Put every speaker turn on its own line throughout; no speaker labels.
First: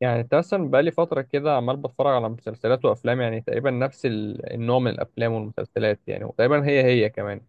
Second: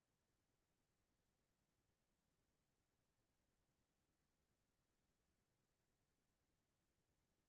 يعني انت مثلا بقالي فترة كده عمال بتفرج على مسلسلات وأفلام، يعني تقريبا نفس النوع من الأفلام والمسلسلات، يعني وتقريبا هي هي كمان.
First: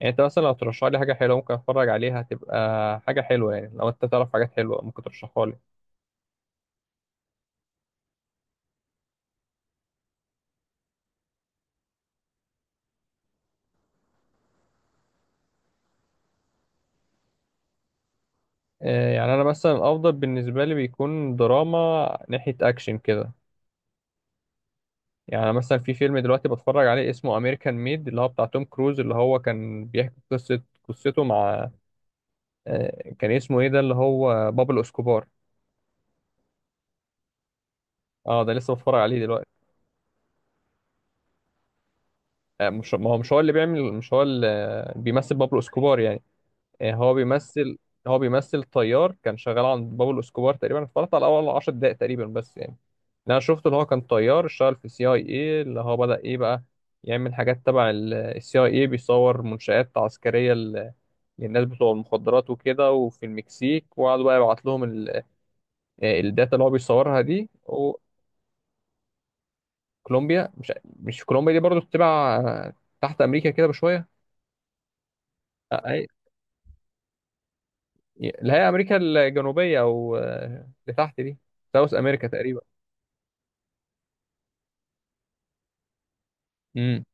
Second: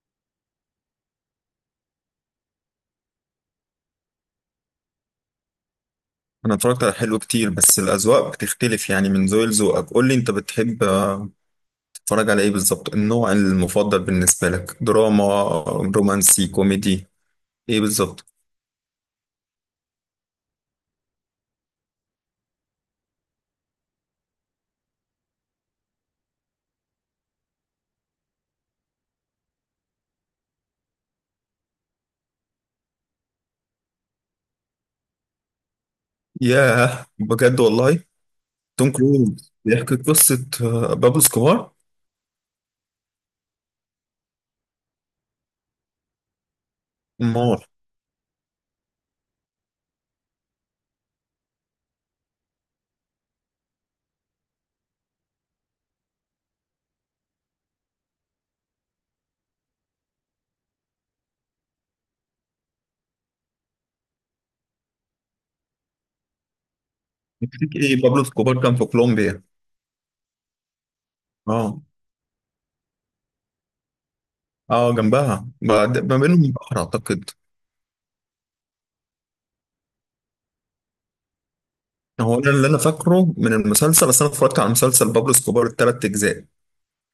يعني انت مثلا لو ترشح لي حاجة حلوة ممكن أتفرج عليها، هتبقى حاجة حلوة. يعني لو انت تعرف حاجات حلوة ممكن ترشحها لي.
انا اتفرجت على حلو كتير، بس الاذواق بتختلف يعني من ذوق لذوقك. قول لي انت بتحب، تتفرج على ايه بالظبط؟ النوع المفضل بالنسبه لك دراما، رومانسي، كوميدي، ايه بالظبط؟
آه، يعني أنا مثلا الأفضل بالنسبة لي بيكون دراما ناحية أكشن كده. يعني مثلا في فيلم دلوقتي بتفرج عليه اسمه أمريكان ميد، اللي هو بتاع توم كروز، اللي هو كان بيحكي قصته مع كان اسمه ايه ده، اللي هو بابلو اسكوبار.
ياه بجد والله.
اه، ده لسه
توم
بتفرج عليه دلوقتي.
كروز بيحكي قصه بابلو سكوبار.
مش ما هو مش هو اللي بيعمل مش هو اللي بيمثل بابلو اسكوبار يعني. آه، هو
مار
بيمثل هو بيمثل طيار كان شغال عند بابلو اسكوبار. تقريبا اتفرجت على اول 10 دقائق تقريبا بس يعني. اللي انا شفته اللي هو كان طيار اشتغل في سي اي اي، اللي هو بدأ ايه بقى يعمل حاجات تبع السي اي اي، بيصور منشآت عسكرية للناس بتوع المخدرات وكده، وفي المكسيك، وقعدوا بقى يبعت لهم الداتا اللي هو بيصورها دي.
يكفيك ايه؟ بابلو سكوبار كان في كولومبيا.
وكولومبيا، مش كولومبيا دي برضو
اه.
تبع تحت امريكا كده بشوية.
اه جنبها، بعد ما بينهم بحر اعتقد.
اللي هي امريكا الجنوبيه، او اللي تحت دي، ساوث امريكا
هو ده
تقريبا.
اللي انا فاكره من المسلسل، بس انا اتفرجت على مسلسل بابلو سكوبار الثلاث اجزاء.
امم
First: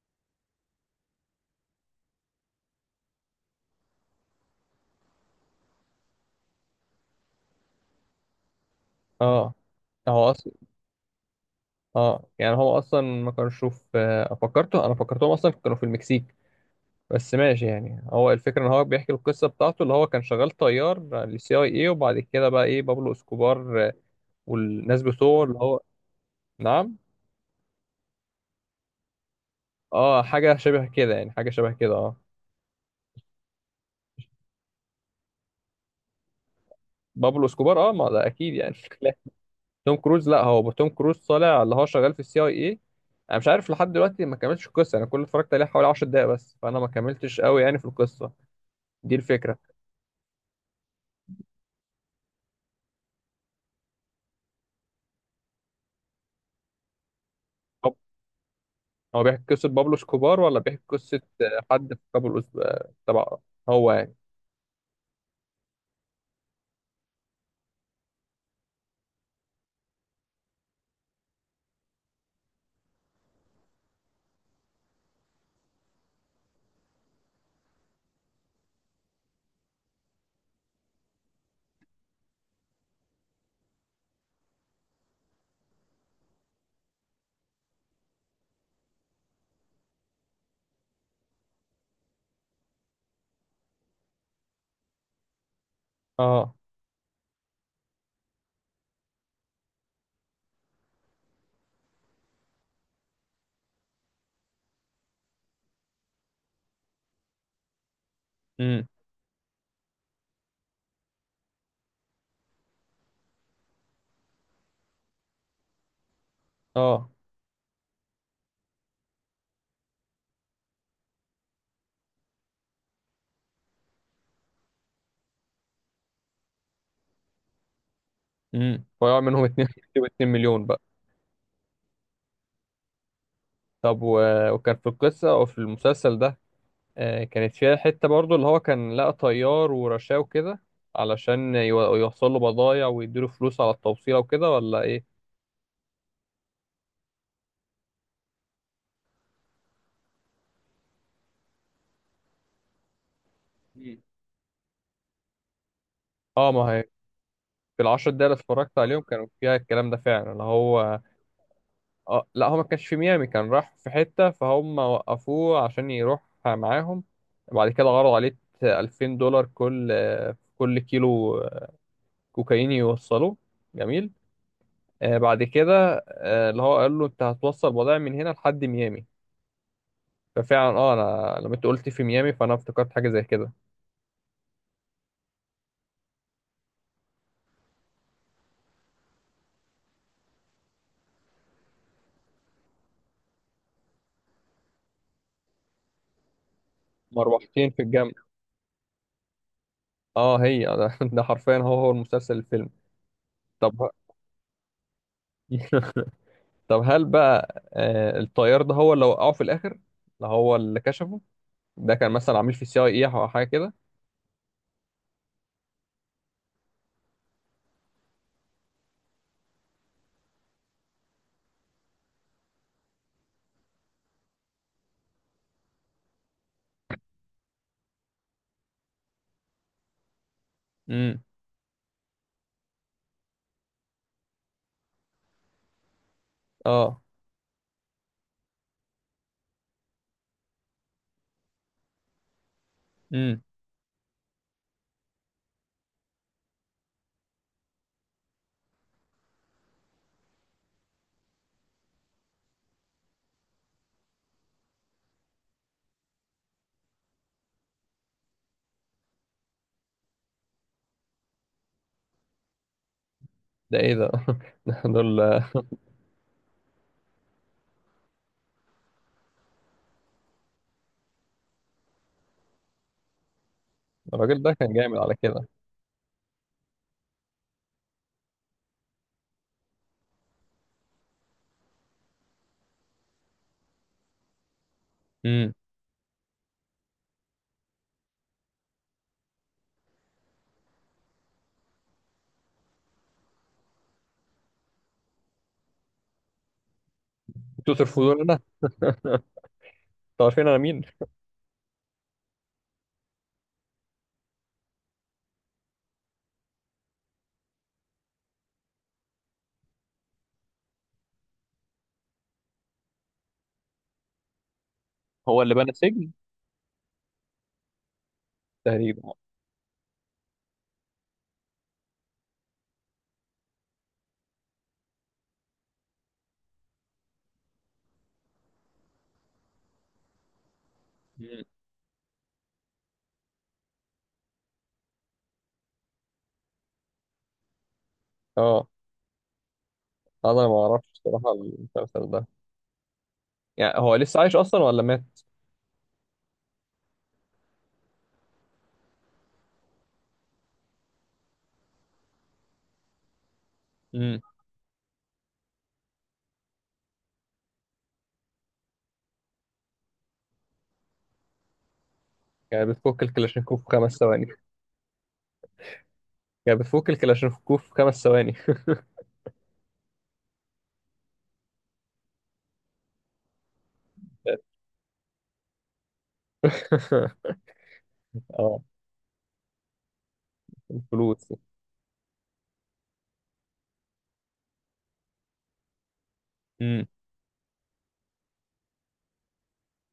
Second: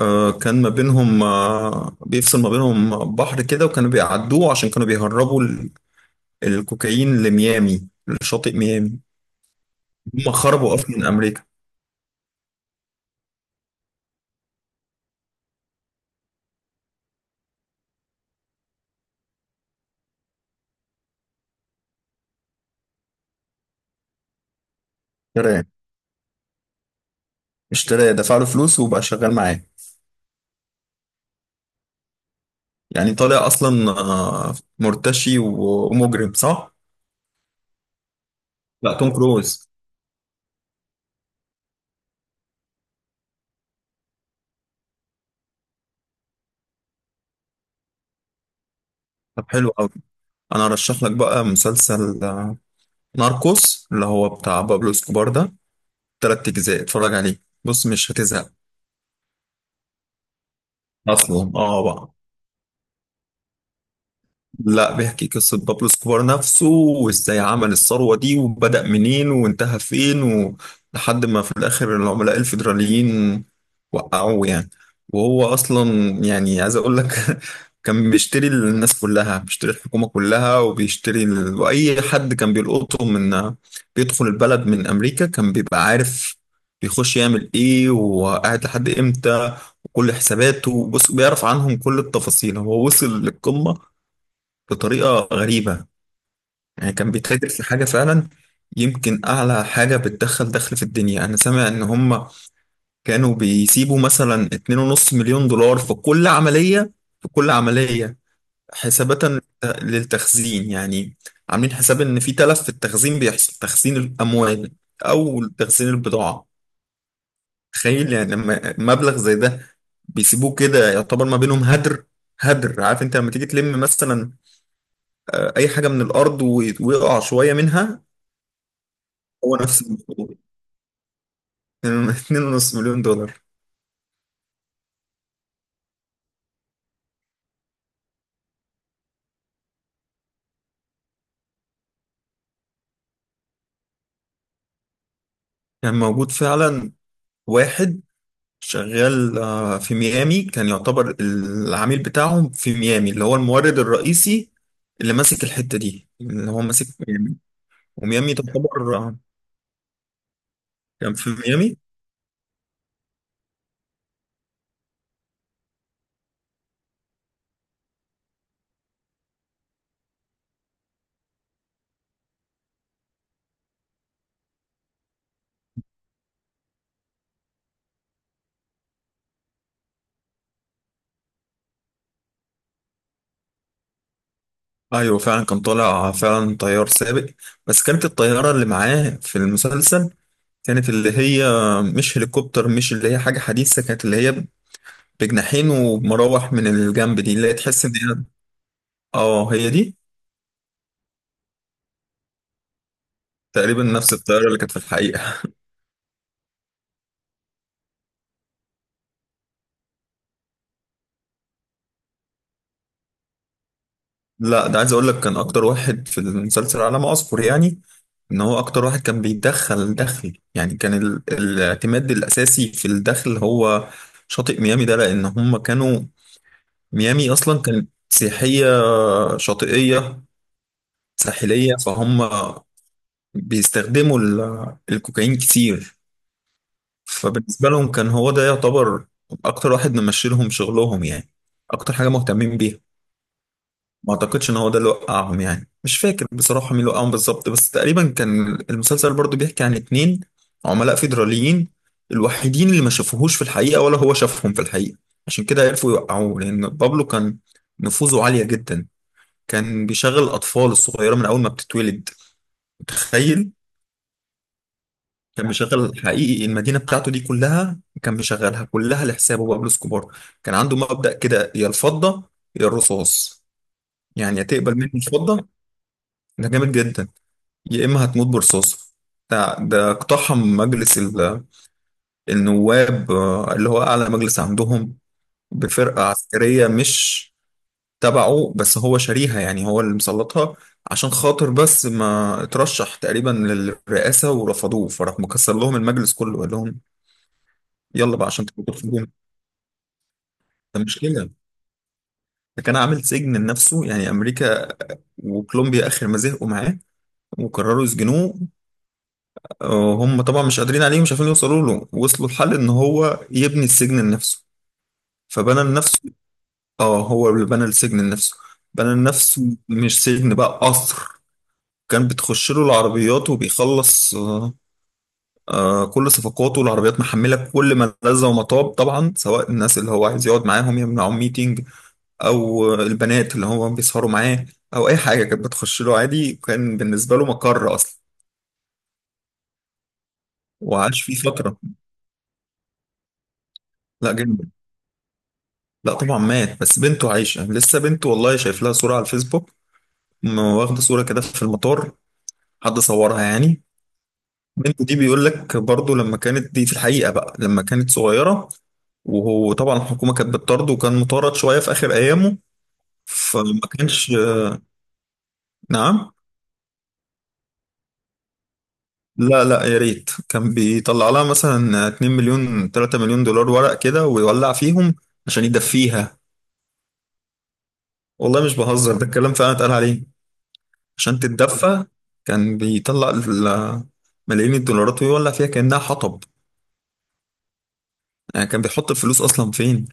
كان ما بينهم، بيفصل ما بينهم بحر كده، وكانوا بيعدوه عشان كانوا بيهربوا الكوكايين لميامي، لشاطئ ميامي.
اه، هو
هم
اصلا
خربوا اصلا من امريكا.
هو اصلا ما كانش شوف، فكرته، انا فكرتهم اصلا كانوا في المكسيك. بس ماشي، يعني هو الفكره ان هو بيحكي القصه بتاعته، اللي هو كان شغال طيار للسي اي اي، وبعد كده بقى ايه بابلو اسكوبار والناس بتوعه اللي
اشتراه.
هو. نعم.
اشتراه، دفع له فلوس وبقى شغال معاه.
اه، حاجه شبه كده يعني، حاجه شبه كده، اه.
يعني طالع اصلا مرتشي ومجرم، صح؟
بابلو اسكوبار اه، ما ده اكيد يعني.
لا، توم كروز.
توم كروز، لا هو توم كروز طالع اللي هو شغال في السي اي اي. انا مش عارف لحد دلوقتي، ما كملتش القصه، انا كل اللي اتفرجت عليه حوالي 10 دقايق بس، فانا ما كملتش قوي يعني في القصه دي
طب
الفكره.
حلو قوي. انا ارشح لك بقى مسلسل ناركوس، اللي هو بتاع بابلو اسكوبار ده. تلات اجزاء، اتفرج عليه، بص
طب
مش هتزهق.
هو بيحكي قصه بابلو سكوبار، ولا بيحكي قصه
اصلا اه
حد في
بقى.
قبل تبع، هو يعني.
لا، بيحكي قصة بابلو اسكوبار نفسه، وازاي عمل الثروة دي، وبدأ منين وانتهى فين، و لحد ما في الآخر العملاء الفيدراليين وقعوه يعني. وهو أصلا يعني عايز أقول لك كان بيشتري الناس كلها، بيشتري الحكومة كلها، وبيشتري وأي حد كان بيلقطه من بيدخل البلد من أمريكا كان بيبقى عارف بيخش يعمل ايه وقاعد لحد امتى، وكل حساباته بص بيعرف عنهم كل التفاصيل. هو وصل للقمة بطريقة غريبة.
اه.
يعني كان بيتاجر في حاجة فعلا، يمكن أعلى حاجة بتدخل دخل في الدنيا. أنا سامع إن هم كانوا بيسيبوا مثلا 2.5 مليون دولار في كل عملية، في كل عملية،
امم
حسابة للتخزين يعني. عاملين حساب إن في تلف في التخزين بيحصل، تخزين الأموال أو تخزين البضاعة.
اه
تخيل يعني لما مبلغ زي ده بيسيبوه كده، يعتبر ما بينهم هدر. هدر. عارف انت لما تيجي تلم مثلا اي حاجه من الارض ويقع شويه منها،
ويقع منهم
هو
2.
نفس الموضوع.
2 مليون بقى.
2.5 مليون دولار.
طب وكان في القصه وفي المسلسل ده، كانت فيها حتة برضو اللي هو كان لقى طيار ورشاه وكده، علشان يوصل له بضايع ويديله فلوس على التوصيلة وكده، ولا ايه؟
كان موجود فعلا واحد شغال في ميامي، كان يعتبر العميل بتاعهم في ميامي، اللي هو المورد
مم.
الرئيسي، اللي ماسك الحته دي، اللي
اه ما
هو
هي،
ماسك ميامي.
في العشر دقايق اللي
وميامي
اتفرجت
تعتبر
عليهم كانوا فيها الكلام ده فعلا اللي هو.
كان في ميامي.
اه لا، هو ما كانش في ميامي، كان راح في حتة فهم وقفوه عشان يروح معاهم. بعد كده عرضوا عليه 2000 دولار، كل كيلو كوكايين يوصلوه. جميل. بعد كده اللي هو قال له انت هتوصل بضائع من هنا لحد ميامي. فعلا اه، انا لما انت قلت في ميامي فانا افتكرت حاجه زي كده.
ايوه فعلا، كان طالع فعلا طيار سابق، بس كانت الطياره اللي معاه في المسلسل كانت اللي هي مش هليكوبتر، مش اللي هي حاجه حديثه، كانت اللي هي بجناحين ومراوح من الجنب، دي اللي هي
مروحتين في
تحس ان
الجنب.
هي. اه هي دي.
اه هي ده، ده حرفيا هو المسلسل الفيلم.
تقريبا
طب.
نفس الطياره اللي كانت في الحقيقه.
طب هل بقى الطيار ده هو اللي وقعه في الاخر، اللي هو اللي كشفه، ده كان مثلا عميل في السي اي اي او حاجه كده؟
لا ده، عايز اقول لك، كان اكتر واحد في المسلسل على ما اذكر يعني. ان هو اكتر واحد كان بيدخل دخل يعني. كان الاعتماد الاساسي في الدخل هو شاطئ ميامي ده، لان هم كانوا ميامي اصلا كانت سياحيه شاطئيه
امم
ساحليه، فهم بيستخدموا الكوكايين كتير.
اه
فبالنسبة لهم كان هو ده يعتبر أكتر واحد ممشي لهم شغلهم يعني، أكتر حاجة مهتمين بيها.
امم
ما أعتقدش إن هو ده اللي وقعهم يعني، مش فاكر بصراحة مين اللي وقعهم بالظبط، بس تقريبا كان المسلسل برضو بيحكي عن اتنين عملاء فيدراليين، الوحيدين اللي ما شافوهوش في الحقيقة ولا هو شافهم في الحقيقة. عشان كده عرفوا يوقعوه، لأن بابلو كان نفوذه عالية جدا. كان بيشغل الأطفال الصغيرة من أول ما بتتولد. تخيل.
ده ايه ده، دول.
كان مشغل حقيقي، المدينة بتاعته دي كلها كان مشغلها كلها لحسابه، بابلو اسكوبار. كان عنده مبدأ كده، يا الفضة يا الرصاص. يعني
الراجل
يا
ده كان
تقبل مني
جامد على كده.
الفضة، ده جامد جدا، يا إما هتموت برصاص. ده اقتحم مجلس النواب، اللي هو أعلى مجلس عندهم،
امم
بفرقة عسكرية مش تبعه، بس هو شاريها، يعني هو اللي مسلطها. عشان خاطر بس ما اترشح تقريبا للرئاسة ورفضوه، فراح مكسر لهم المجلس كله، قال لهم
انتوا
يلا
ترفضون
بقى
انا،
عشان تبقى في الجون.
انتوا عارفين انا
ده
مين.
مش كده، ده كان عامل سجن لنفسه يعني. امريكا وكولومبيا اخر ما زهقوا معاه وقرروا يسجنوه، هم طبعا مش قادرين عليه ومش عارفين يوصلوا له، وصلوا لحل ان هو يبني السجن لنفسه.
هو اللي
فبنى
بنى
لنفسه،
السجن؟
اه هو اللي بنى السجن لنفسه. بنى
تقريبا.
لنفسه مش سجن بقى، قصر. كان بتخش له العربيات وبيخلص كل صفقاته، العربيات محمله كل ما لذ وما طاب طبعا، سواء الناس اللي هو عايز يقعد معاهم يمنعهم
مم.
ميتنج، او البنات اللي هو بيسهروا معاه، او اي حاجه. كانت بتخش له عادي وكان بالنسبه له مقر اصلا،
اه انا ما اعرفش
وعاش فيه
الصراحه
فتره.
المسلسل ده. يعني هو
لا
لسه عايش
جدا،
اصلا ولا مات؟
لا طبعا مات. بس بنته عايشه لسه، بنته والله شايف لها صوره على الفيسبوك، واخده صوره كده في المطار، حد صورها يعني.
امم
بنته دي بيقول لك برضه، لما كانت دي في الحقيقه بقى، لما كانت صغيره، وهو طبعا الحكومه كانت بتطرده وكان مطارد شويه في اخر ايامه.
يعني بتفك
فما
الكلاشينكوف في خمس
كانش.
ثواني
نعم.
يعني بتفك الكلاشينكوف في خمس ثواني.
لا لا، يا ريت. كان بيطلع لها مثلا 2 مليون 3 مليون دولار ورق كده ويولع فيهم عشان يدفيها. والله مش
اه،
بهزر، ده الكلام فعلا اتقال عليه. عشان
الفلوس.
تتدفى، كان بيطلع ملايين الدولارات ويولع فيها كأنها حطب.
امم
يعني كان بيحط الفلوس أصلا فين؟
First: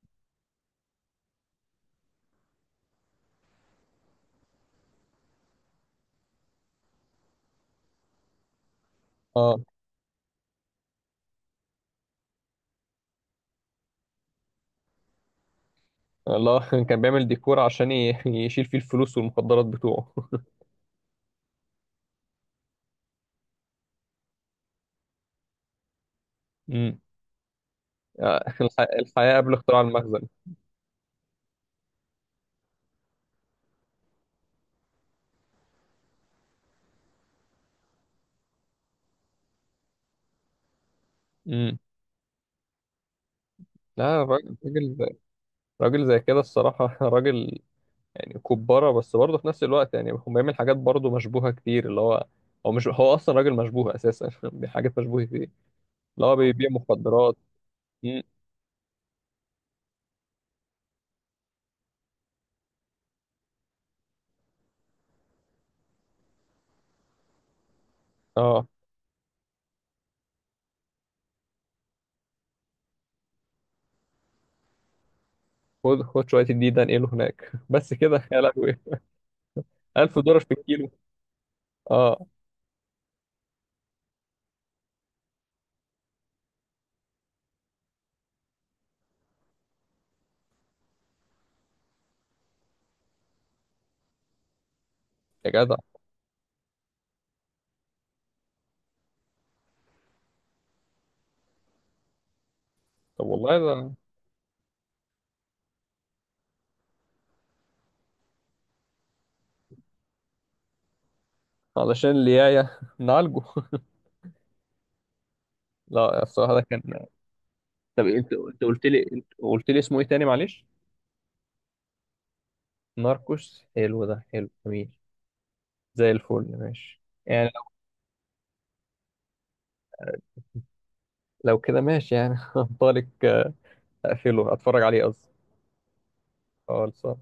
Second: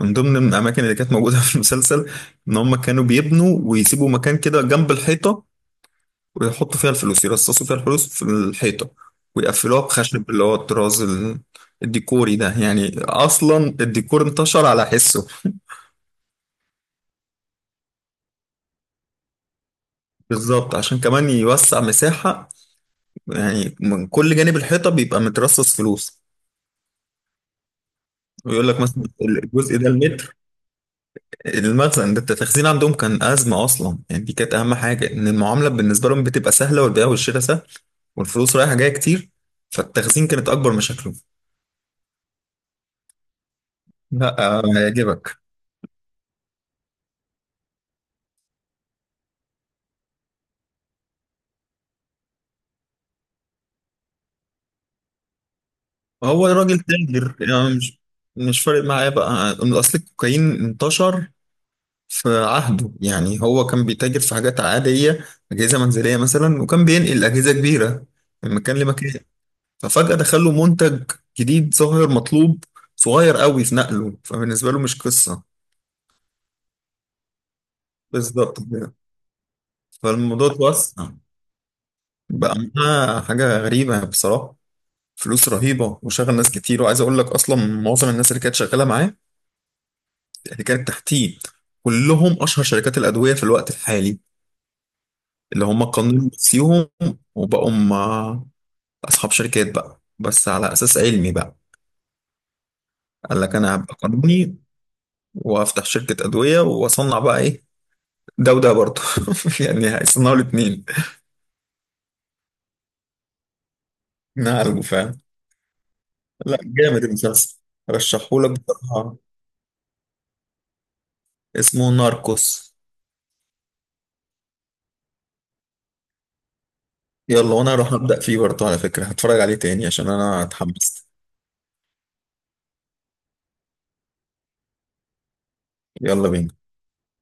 من ضمن الأماكن اللي كانت موجودة في المسلسل، إن هم كانوا بيبنوا ويسيبوا مكان كده جنب الحيطة، ويحطوا فيها الفلوس، يرصصوا فيها الفلوس في الحيطة،
اه.
ويقفلوها بخشب اللي هو الطراز الديكوري ده. يعني أصلا الديكور انتشر على حسه.
الله. كان بيعمل ديكور عشان يشيل فيه الفلوس والمخدرات بتوعه.
بالظبط، عشان كمان يوسع مساحة، يعني من كل جانب الحيطة بيبقى مترصص فلوس.
امم
ويقول لك مثلا
الحياة قبل
الجزء
اختراع
ده
المخزن.
المتر. المخزن ده، التخزين عندهم كان أزمة أصلا يعني، دي كانت أهم حاجة. إن المعاملة بالنسبة لهم بتبقى سهلة، والبيع والشراء سهل، والفلوس رايحة جاية كتير، فالتخزين كانت أكبر مشاكله.
امم لا،
لا
راجل راجل.
هيعجبك.
راجل زي كده الصراحة. راجل يعني كبارة، بس برضه في نفس الوقت يعني هو بيعمل حاجات برضه مشبوهة كتير اللي هو. هو مش هو أصلا راجل مشبوه أساسا. حاجات مشبوهة فيه، اللي هو
هو
بيبيع
الراجل تاجر
مخدرات.
يعني، مش
امم
مش فارق معاه بقى. اصل الكوكايين انتشر في عهده. يعني هو كان بيتاجر في حاجات عادية، أجهزة منزلية مثلا، وكان بينقل أجهزة كبيرة من
اه.
مكان لمكان. ففجأة دخل له منتج جديد، ظاهر مطلوب، صغير قوي في نقله، فبالنسبة له مش قصة.
خد خد شويه الدين ده انقله هناك، بس كده يا
بالظبط
لهوي.
كده.
1000 دولار
فالموضوع
في الكيلو.
اتوسع،
اه
بقى معاه حاجة غريبة بصراحة، فلوس رهيبة وشغل ناس كتير. وعايز أقول لك أصلا معظم الناس اللي كانت شغالة معاه، اللي كانت تحتيه، كلهم اشهر شركات الادويه في الوقت الحالي،
يا
اللي
جدع.
هم قانون نفسيهم وبقوا هم اصحاب شركات بقى، بس على اساس علمي بقى.
طب
قال لك
والله،
انا
ده
هبقى قانوني وافتح شركه ادويه واصنع بقى ايه؟ ده وده برضه يعني هيصنعوا الاثنين.
علشان اللي جايه نعالجه.
نعالجه، فاهم.
لا الصراحه
لا
ده كان.
جامد المسلسل،
طب انت
رشحهولك
انت قلت لي
بصراحه.
انت قلت لي اسمه ايه تاني، معلش؟
اسمه ناركوس.
ناركوس. حلو، ده حلو جميل، زي الفل، ماشي. يعني
يلا،
لو
وانا هروح ابدا فيه برضه على فكره هتفرج عليه تاني عشان انا اتحمست.
لو كده ماشي يعني، هنطلق. اقفله، اتفرج عليه قصدي.
يلا بينا.
خالص.